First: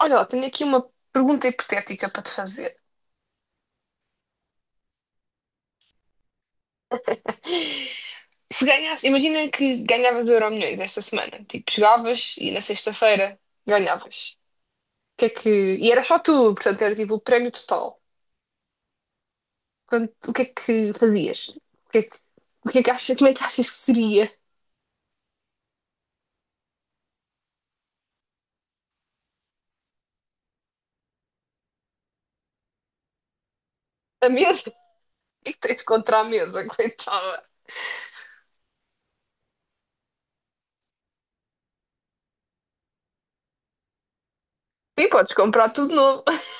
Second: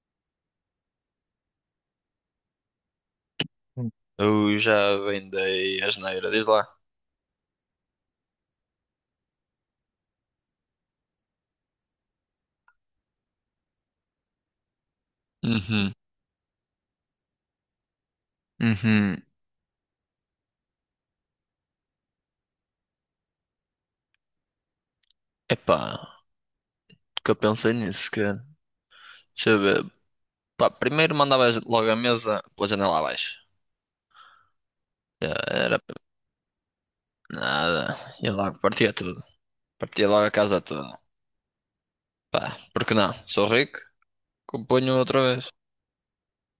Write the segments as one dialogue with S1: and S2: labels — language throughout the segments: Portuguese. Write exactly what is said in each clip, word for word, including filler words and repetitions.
S1: Olha, lá, tenho aqui uma pergunta hipotética para te fazer.
S2: Hum. Eu já vendei a asneira, diz lá.
S1: Se ganhasse, imagina que ganhavas o Euromilhões esta semana. Tipo, chegavas e na sexta-feira ganhavas. O que é que... E
S2: Uhum,
S1: era só tu, portanto, era tipo o prémio total.
S2: uhum.
S1: Quanto- o que é que fazias? O que é que, o que é que achas, como é que achas que seria
S2: Epá, que eu pensei nisso, cara. Deixa eu ver. Pá, primeiro mandavas logo a mesa pela janela abaixo.
S1: a mesa?
S2: Já
S1: O que é que
S2: era
S1: tens contra a mesa, coitada?
S2: nada. E logo partia tudo. Partia logo a casa toda. Pá, porque não? Sou rico, componho
S1: Sim,
S2: outra
S1: podes
S2: vez.
S1: comprar tudo novo.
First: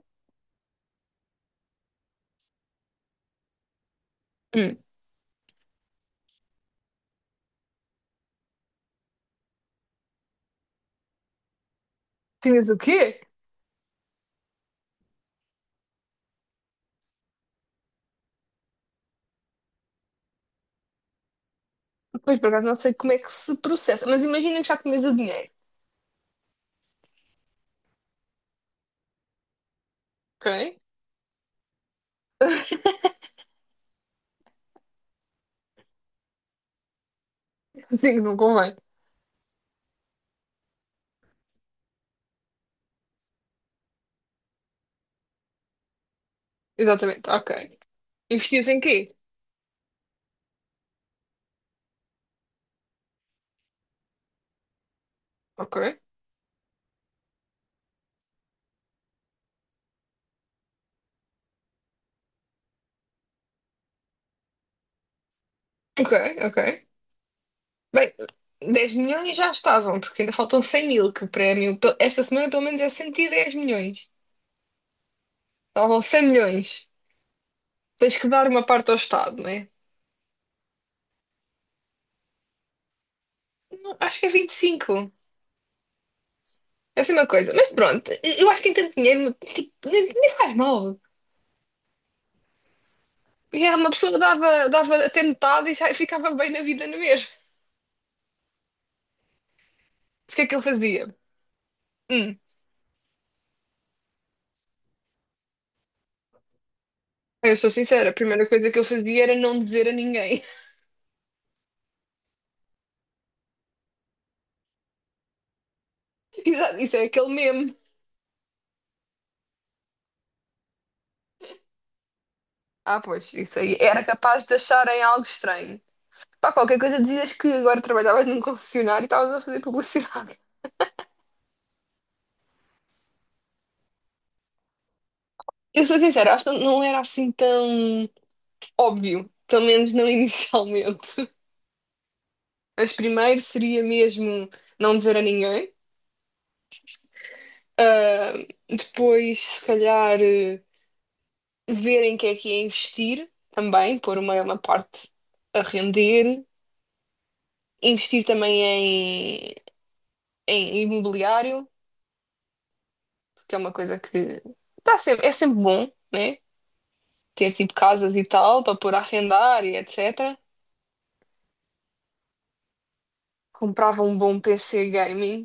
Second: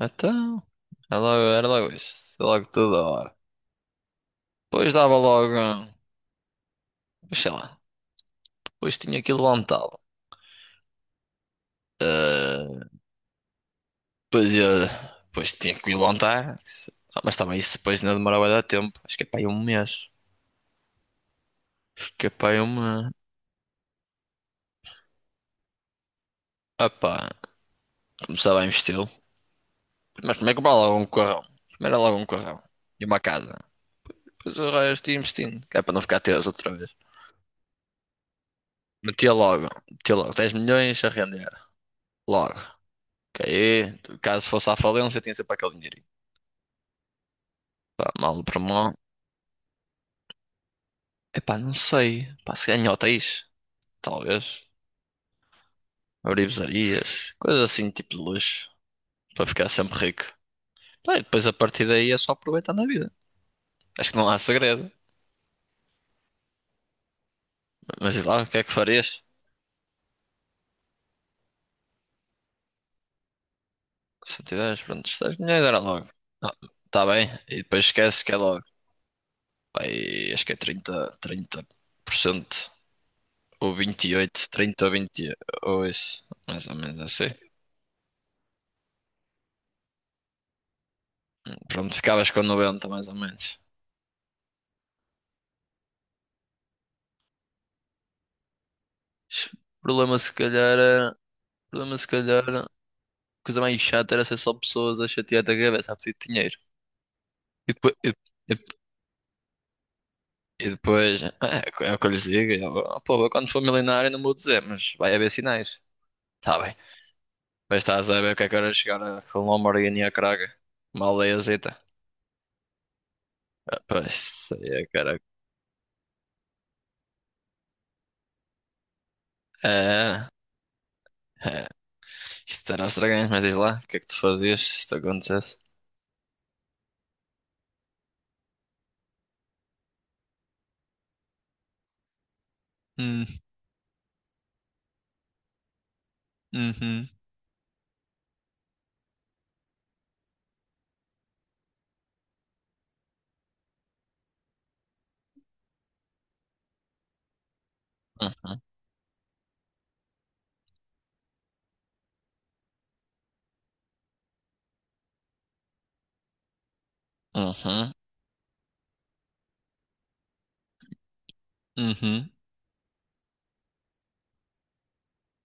S2: Então, era logo, era logo isso. Era logo toda hora.
S1: Hum,
S2: Depois dava logo, sei lá, depois tinha aquilo montado.
S1: tinhas o
S2: Eh,
S1: quê?
S2: Depois, eu, depois tinha que me levantar. Isso- Ah, mas também isso depois não demorava a dar tempo. Acho que é para aí um mês. Acho que é
S1: Pois,
S2: para
S1: por
S2: aí
S1: acaso, não sei
S2: uma.
S1: como é que se processa, mas imagina que já tinhas o dinheiro,
S2: Ah pá, começava a investi-lo. Mas primeiro comprar
S1: Ok?
S2: logo um carrão. Primeiro era logo um carrão. E uma casa. Depois o resto ia investindo. Que é para não ficar teso outra vez.
S1: Sim, não convém.
S2: Metia logo. Metia logo dez milhões a render. Logo. Que aí, caso fosse à falência, tinha sempre aquele dinheirinho.
S1: Exatamente, ok.
S2: Pá, mal para
S1: Investias em
S2: mal.
S1: quê?
S2: Epá, não sei. Pá, se ganhar hotéis. Talvez.
S1: Ok,
S2: Abrir pizzarias. Coisas assim, tipo de luxo. Para ficar sempre rico. Pá, e depois a partir daí é só aproveitar na vida. Acho que não há segredo.
S1: ok, ok.
S2: Mas
S1: Bem,
S2: diz lá, o que é que
S1: dez
S2: farias?
S1: milhões já estavam, porque ainda faltam cem mil, que o prémio pe- esta semana pelo menos é cento e dez milhões.
S2: Se eu tivesse, pronto, seis milhões era
S1: Estavam
S2: logo.
S1: cem
S2: Ah,
S1: milhões.
S2: tá bem. E depois
S1: Tens
S2: esqueces
S1: que
S2: que é
S1: dar
S2: logo.
S1: uma parte ao Estado, não é?
S2: Pá, e acho que é trinta, trinta por cento ou
S1: Não,
S2: vinte e
S1: acho que é
S2: oito,
S1: vinte e
S2: trinta ou
S1: cinco
S2: vinte ou isso. Mais ou menos
S1: é assim uma
S2: assim.
S1: coisa. Mas pronto, eu acho que em tanto dinheiro, tipo, nem, nem faz mal.
S2: Pronto, ficavas com noventa mais ou menos.
S1: E há uma pessoa dava, dava até metade e já ficava bem na vida na mesma.
S2: O problema se
S1: O que é que ele
S2: calhar era...
S1: fazia?
S2: o problema se
S1: Hum,
S2: calhar... A coisa mais chata era ser só pessoas a chatear da cabeça a pedir dinheiro.
S1: eu sou
S2: E depois,
S1: sincera, a primeira coisa que eu fazia era não dizer a ninguém.
S2: E depois, é, é o que eu lhes digo. E eu, "Oh, pô, eu quando for milionário não vou dizer, mas vai haver sinais." Tá bem.
S1: Exato, isso é aquele meme.
S2: Mas estás a ver o que é que era chegar a com uma Lamborghini a Praga? Uma aldeiazita.
S1: Ah, pois, isso aí.
S2: Ah,
S1: Era
S2: pois,
S1: capaz
S2: isso
S1: de
S2: aí é
S1: acharem algo
S2: caraca.
S1: estranho. Pá, qualquer coisa dizias que agora trabalhavas num concessionário e estavas a fazer
S2: É,
S1: publicidade.
S2: é. Isto era estranho, mas diz lá, o que é que tu fazias se isto acontecesse?
S1: Eu sou sincera, acho que não era assim tão óbvio, pelo menos não inicialmente. Mas
S2: Hum,
S1: primeiro seria mesmo não dizer a ninguém.
S2: uhum.
S1: Ah, depois, se calhar, eh, ver em que é que é investir também, pôr uma, uma parte a render. Investir
S2: Uhum,
S1: também em, em imobiliário. Que é uma coisa que tá sempre, é sempre bom, né? Ter tipo
S2: uhum,
S1: casas e tal para pôr a arrendar e etcétera.
S2: uhum.
S1: Comprava um bom P C gaming,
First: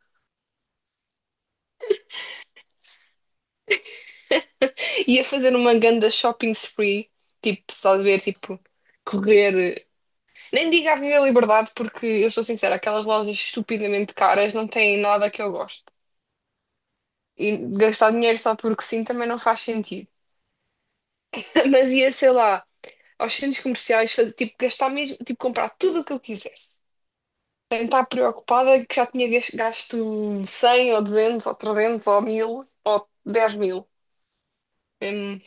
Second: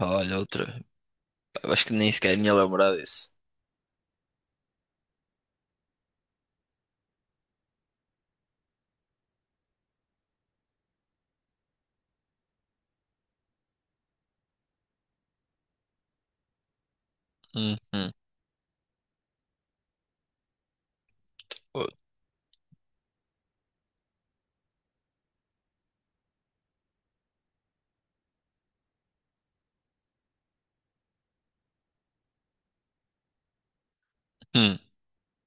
S2: Olha, outra. Pá, acho que nem sequer me ia lembrar disso.
S1: ia fazer uma ganda shopping spree, tipo, estás a ver, tipo, correr. Nem digo Avenida Liberdade, porque eu sou sincera, aquelas lojas estupidamente caras não têm nada que eu gosto. E gastar
S2: Uhum.
S1: dinheiro só porque sim também não faz sentido. Mas
S2: Outro.
S1: ia, sei lá, aos centros comerciais, fazer, tipo, gastar mesmo, tipo, comprar tudo o que eu quisesse. Está preocupada que já tinha gas- gasto cem ou duzentos ou trezentos ou mil ou dez mil.
S2: Hum.
S1: Hum,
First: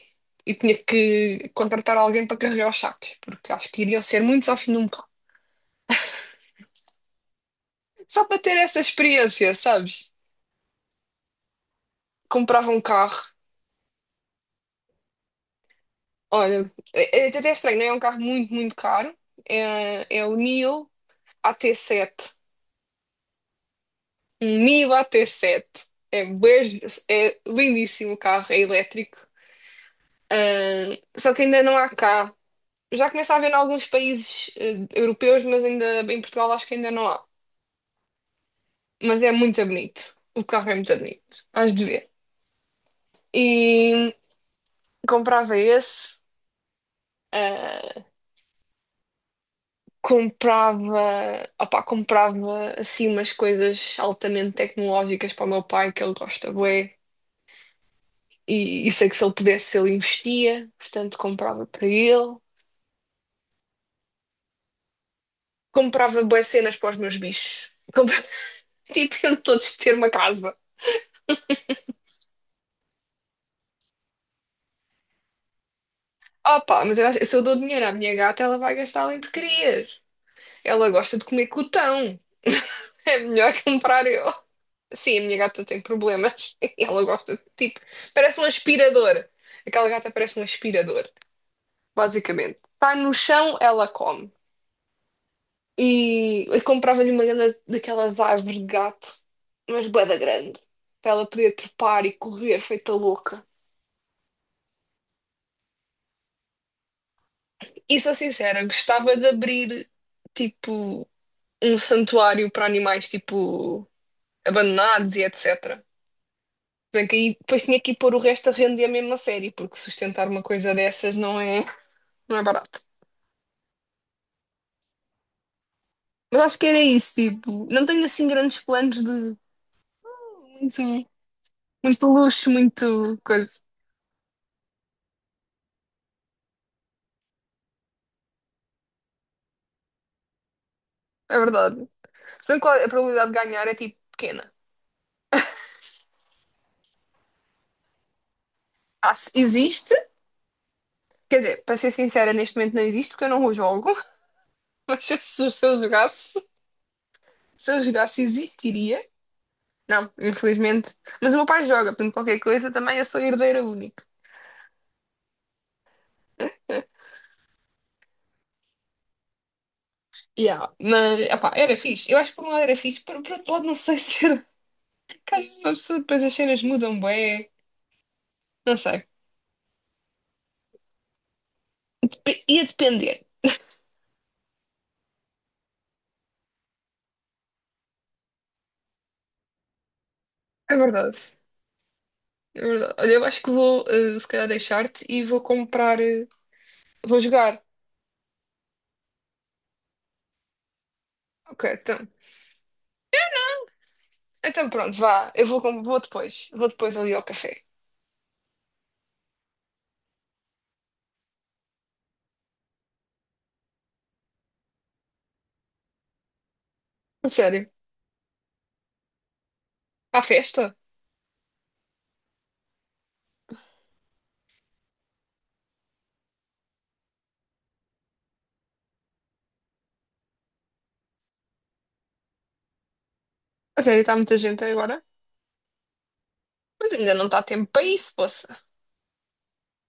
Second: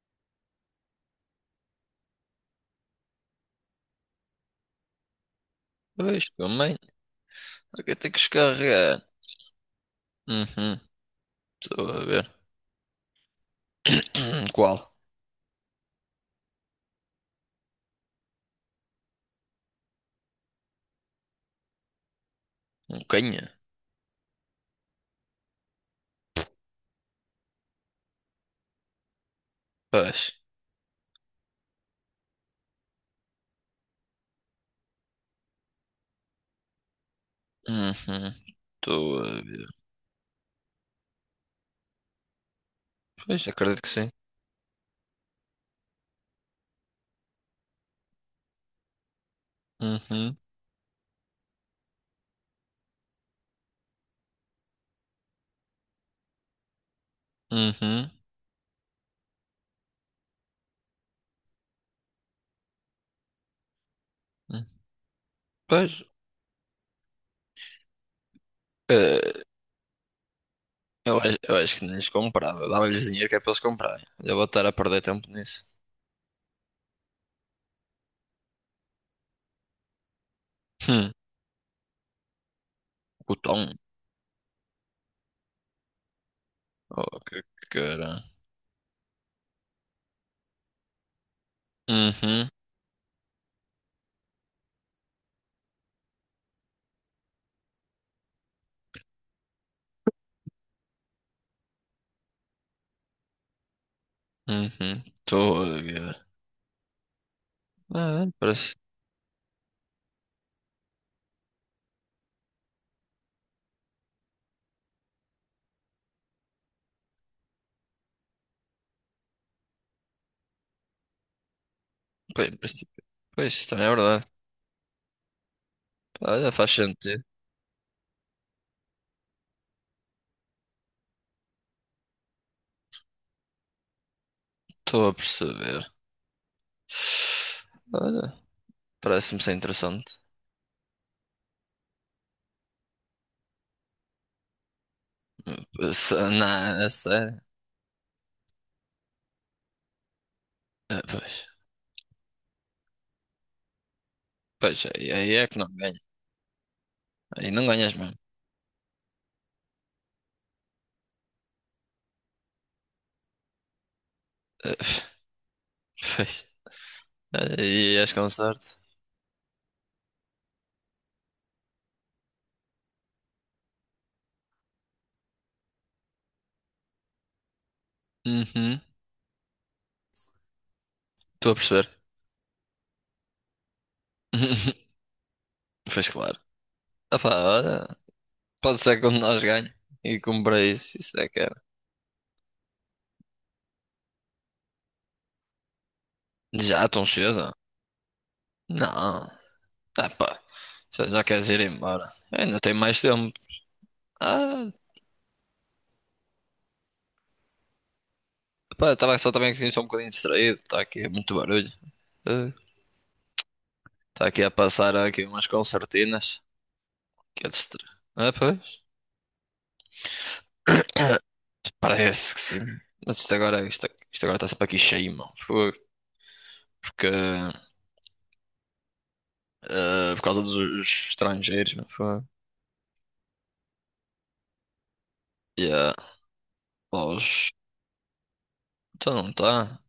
S1: e tinha que contratar alguém para carregar os sacos, porque acho que iriam ser muitos ao fim de um carro.
S2: Pois, também. O que eu tenho que
S1: Só para ter essa
S2: descarregar?
S1: experiência, sabes?
S2: Uhum. Estou a ver.
S1: Comprava um carro,
S2: Qual?
S1: olha, é, é até estranho, não é. É um carro muito, muito caro. É, é o Nio A T sete.
S2: Um canha?
S1: Um Nio A T sete. É, bué- é lindíssimo o carro, é elétrico.
S2: Pois.
S1: Ah, só que ainda não há cá. Já começa a haver em alguns países eh, europeus, mas ainda em Portugal acho que ainda não há.
S2: Uhum. Estou
S1: Mas é
S2: a
S1: muito
S2: ver.
S1: bonito. O carro é muito bonito. Hás de ver.
S2: Pois, acredito que sim.
S1: E comprava esse. Ah,
S2: Uhum.
S1: comprava, opá, comprava assim umas coisas altamente tecnológicas para o meu pai, que ele gosta bué.
S2: Uhum.
S1: E, e sei que se ele pudesse, ele investia. Portanto, comprava para ele.
S2: Uhum. Pois.
S1: Comprava bué cenas para os meus bichos. Comprava, tipo, eu
S2: eh,
S1: todos ter uma casa.
S2: eu, acho- eu acho que nem lhes comprava. Eu dava-lhes dinheiro que é para eles comprarem. Já vou estar a perder tempo nisso.
S1: Opa, mas eu, acho- se eu dou dinheiro à minha gata, ela vai gastá-lo em porcarias. Ela
S2: Hum.
S1: gosta de comer cotão. É
S2: O
S1: melhor
S2: tom.
S1: comprar eu. Sim, a minha gata tem problemas. Ela
S2: Oh,
S1: gosta
S2: que
S1: de tipo.
S2: cara.
S1: Parece um aspirador. Aquela gata parece um aspirador,
S2: Uhum.
S1: basicamente. Está no chão, ela come. E eu comprava-lhe uma grande- daquelas árvores de gato, mas bué da grande, para ela poder trepar e correr feita louca.
S2: Uhum. Estou a ver.
S1: E sou
S2: Ah,
S1: sincera,
S2: parece.
S1: gostava de abrir tipo. Um santuário para animais tipo abandonados e etcétera. Bem que aí depois tinha que ir pôr o resto a render mesmo a mesma série, porque sustentar uma coisa dessas não é, não é
S2: Pois, em
S1: barato.
S2: princípio- pois, isso também é verdade.
S1: Mas
S2: Olha,
S1: acho que
S2: faz
S1: era isso,
S2: sentido.
S1: tipo, não tenho assim grandes planos de muito, muito luxo, muito coisa.
S2: Estou a perceber. Olha, parece-me ser interessante.
S1: É verdade. Se bem que a probabilidade de ganhar é tipo pequena.
S2: Se- Não, é sério.
S1: Ah, se- existe,
S2: Ah,
S1: quer
S2: pois,
S1: dizer, para ser sincera, neste momento não existe porque eu não o jogo,
S2: pois,
S1: mas
S2: aí
S1: se,
S2: aí
S1: eu-
S2: é que
S1: se
S2: não
S1: eu
S2: ganha.
S1: jogasse,
S2: Aí não
S1: se eu
S2: ganhas mesmo.
S1: jogasse existiria. Não, infelizmente. Mas o meu pai joga, portanto, qualquer coisa também eu sou herdeira única.
S2: Ah, pois, aí és com sorte.
S1: Yeah, mas, opá, era fixe. Eu acho que por um lado era fixe, por, por outro lado não sei se era. Que às vezes uma pessoa depois as cenas mudam bem. Não
S2: Uhum,
S1: sei.
S2: estou a perceber.
S1: Dep- ia depender.
S2: Pois claro. Opá, olha, pode ser que um de nós ganhe e cumpra
S1: É
S2: isso,
S1: verdade.
S2: isso é que era.
S1: É verdade. Olha, eu acho que vou, eh, se calhar, deixar-te e vou comprar. eh,
S2: Já tão
S1: vou
S2: cedo?
S1: jogar.
S2: Não. Ah, pá, já, já queres ir
S1: Ok, então.
S2: embora? Ainda tem mais tempo.
S1: Então
S2: Ah,
S1: pronto, vá. Eu vou, com- vou depois. Vou depois ali ao café.
S2: pá, estava só também aqui só um bocadinho distraído, está aqui muito barulho. Está aqui a passar aqui umas concertinas.
S1: A
S2: Que é
S1: sério.
S2: distra... Ah, pois.
S1: À festa?
S2: Parece que sim. Mas isto agora, isto, isto agora está sempre aqui cheio, mano. Foi. Porque, eh, por causa dos estrangeiros, mano. Foi.
S1: A sério, está muita gente agora?
S2: Yeah.
S1: Mas
S2: Pá,
S1: ainda não está
S2: os-
S1: tempo para isso, poça.
S2: então não está.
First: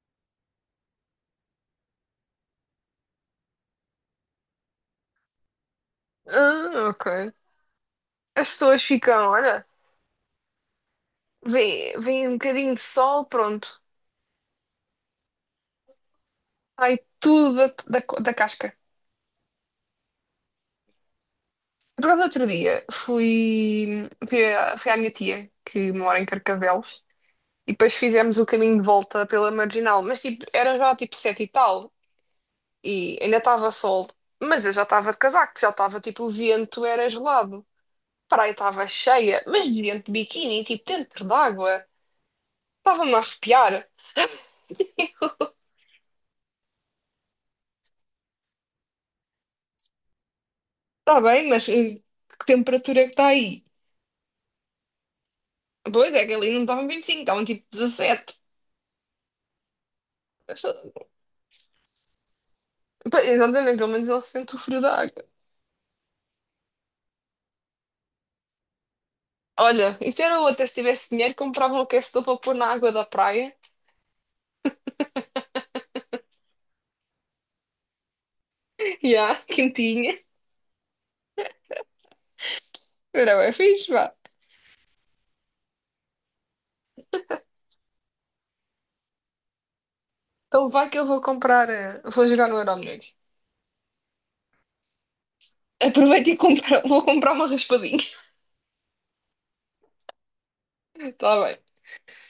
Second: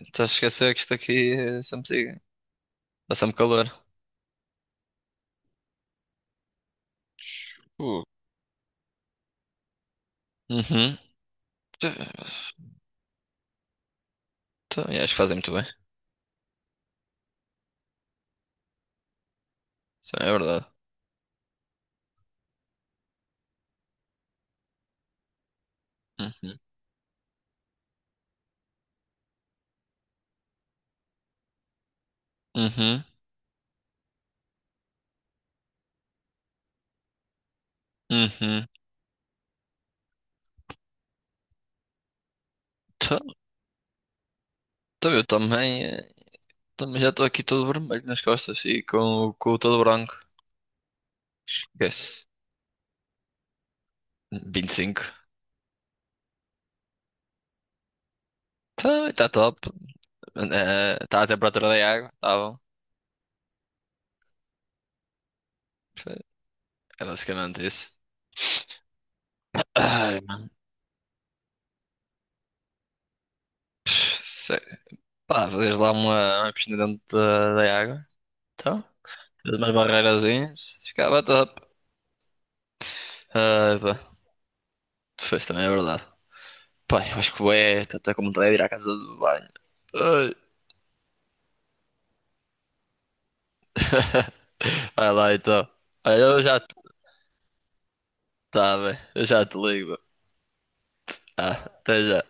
S2: Estás a esquecer que isto aqui é sempre siga. Está sempre calor.
S1: Ah, ok.
S2: Uh.
S1: As pessoas ficam, olha,
S2: Uhum. Tá-
S1: vem, vem um bocadinho de sol, pronto,
S2: Então, e acho que fazem muito bem.
S1: sai tudo da, da, co- da casca.
S2: Isso é verdade.
S1: Por causa do outro dia, fui, fui, à, fui à minha tia, que mora em
S2: Uhum.
S1: Carcavelos, e depois fizemos o caminho de volta pela Marginal, mas tipo, era já tipo sete e tal,
S2: Uhum.
S1: e ainda estava sol, mas eu já estava de casaco, já estava tipo, o vento era gelado. A praia
S2: Uhum.
S1: estava cheia, mas de gente de biquíni, tipo, dentro d'água, estava-me a
S2: Tá-
S1: arrepiar.
S2: tá, eu também, eh, também já estou aqui todo vermelho nas costas e com, o- com o todo branco.
S1: Está bem, mas eh,
S2: Esquece.
S1: que temperatura é que está aí?
S2: Vinte e cinco.
S1: Pois é, que ali não estavam vinte e cinco, estavam tipo dezessete.
S2: Tá, tá top. Está a temperatura da água, tá bom.
S1: Pois, exatamente, pelo menos ele sente o frio da água.
S2: É basicamente isso.
S1: Olha,
S2: Ai,
S1: isso era
S2: mano.
S1: outra, se tivesse dinheiro, comprava um aquecedor para pôr na água da praia.
S2: Sei. Pá, fazias lá uma, uma piscina dentro da, da água. Então,
S1: Já,
S2: fez umas
S1: quentinha.
S2: barreirazinhas, ficava top.
S1: Era bem
S2: Ai,
S1: fixe,
S2: pá.
S1: vá.
S2: Tu fez também, é verdade. Pá, eu acho que é, estou até com vontade de ir à casa do banho. Ai.
S1: Então vai que eu vou comprar, eh, vou jogar no Euromilhões.
S2: Vai lá então. Olha,
S1: Aproveita e
S2: eu já.
S1: compra, vou comprar uma raspadinha.
S2: Tá bem, eu já te ligo.
S1: Está
S2: Ah,
S1: bem.
S2: até já.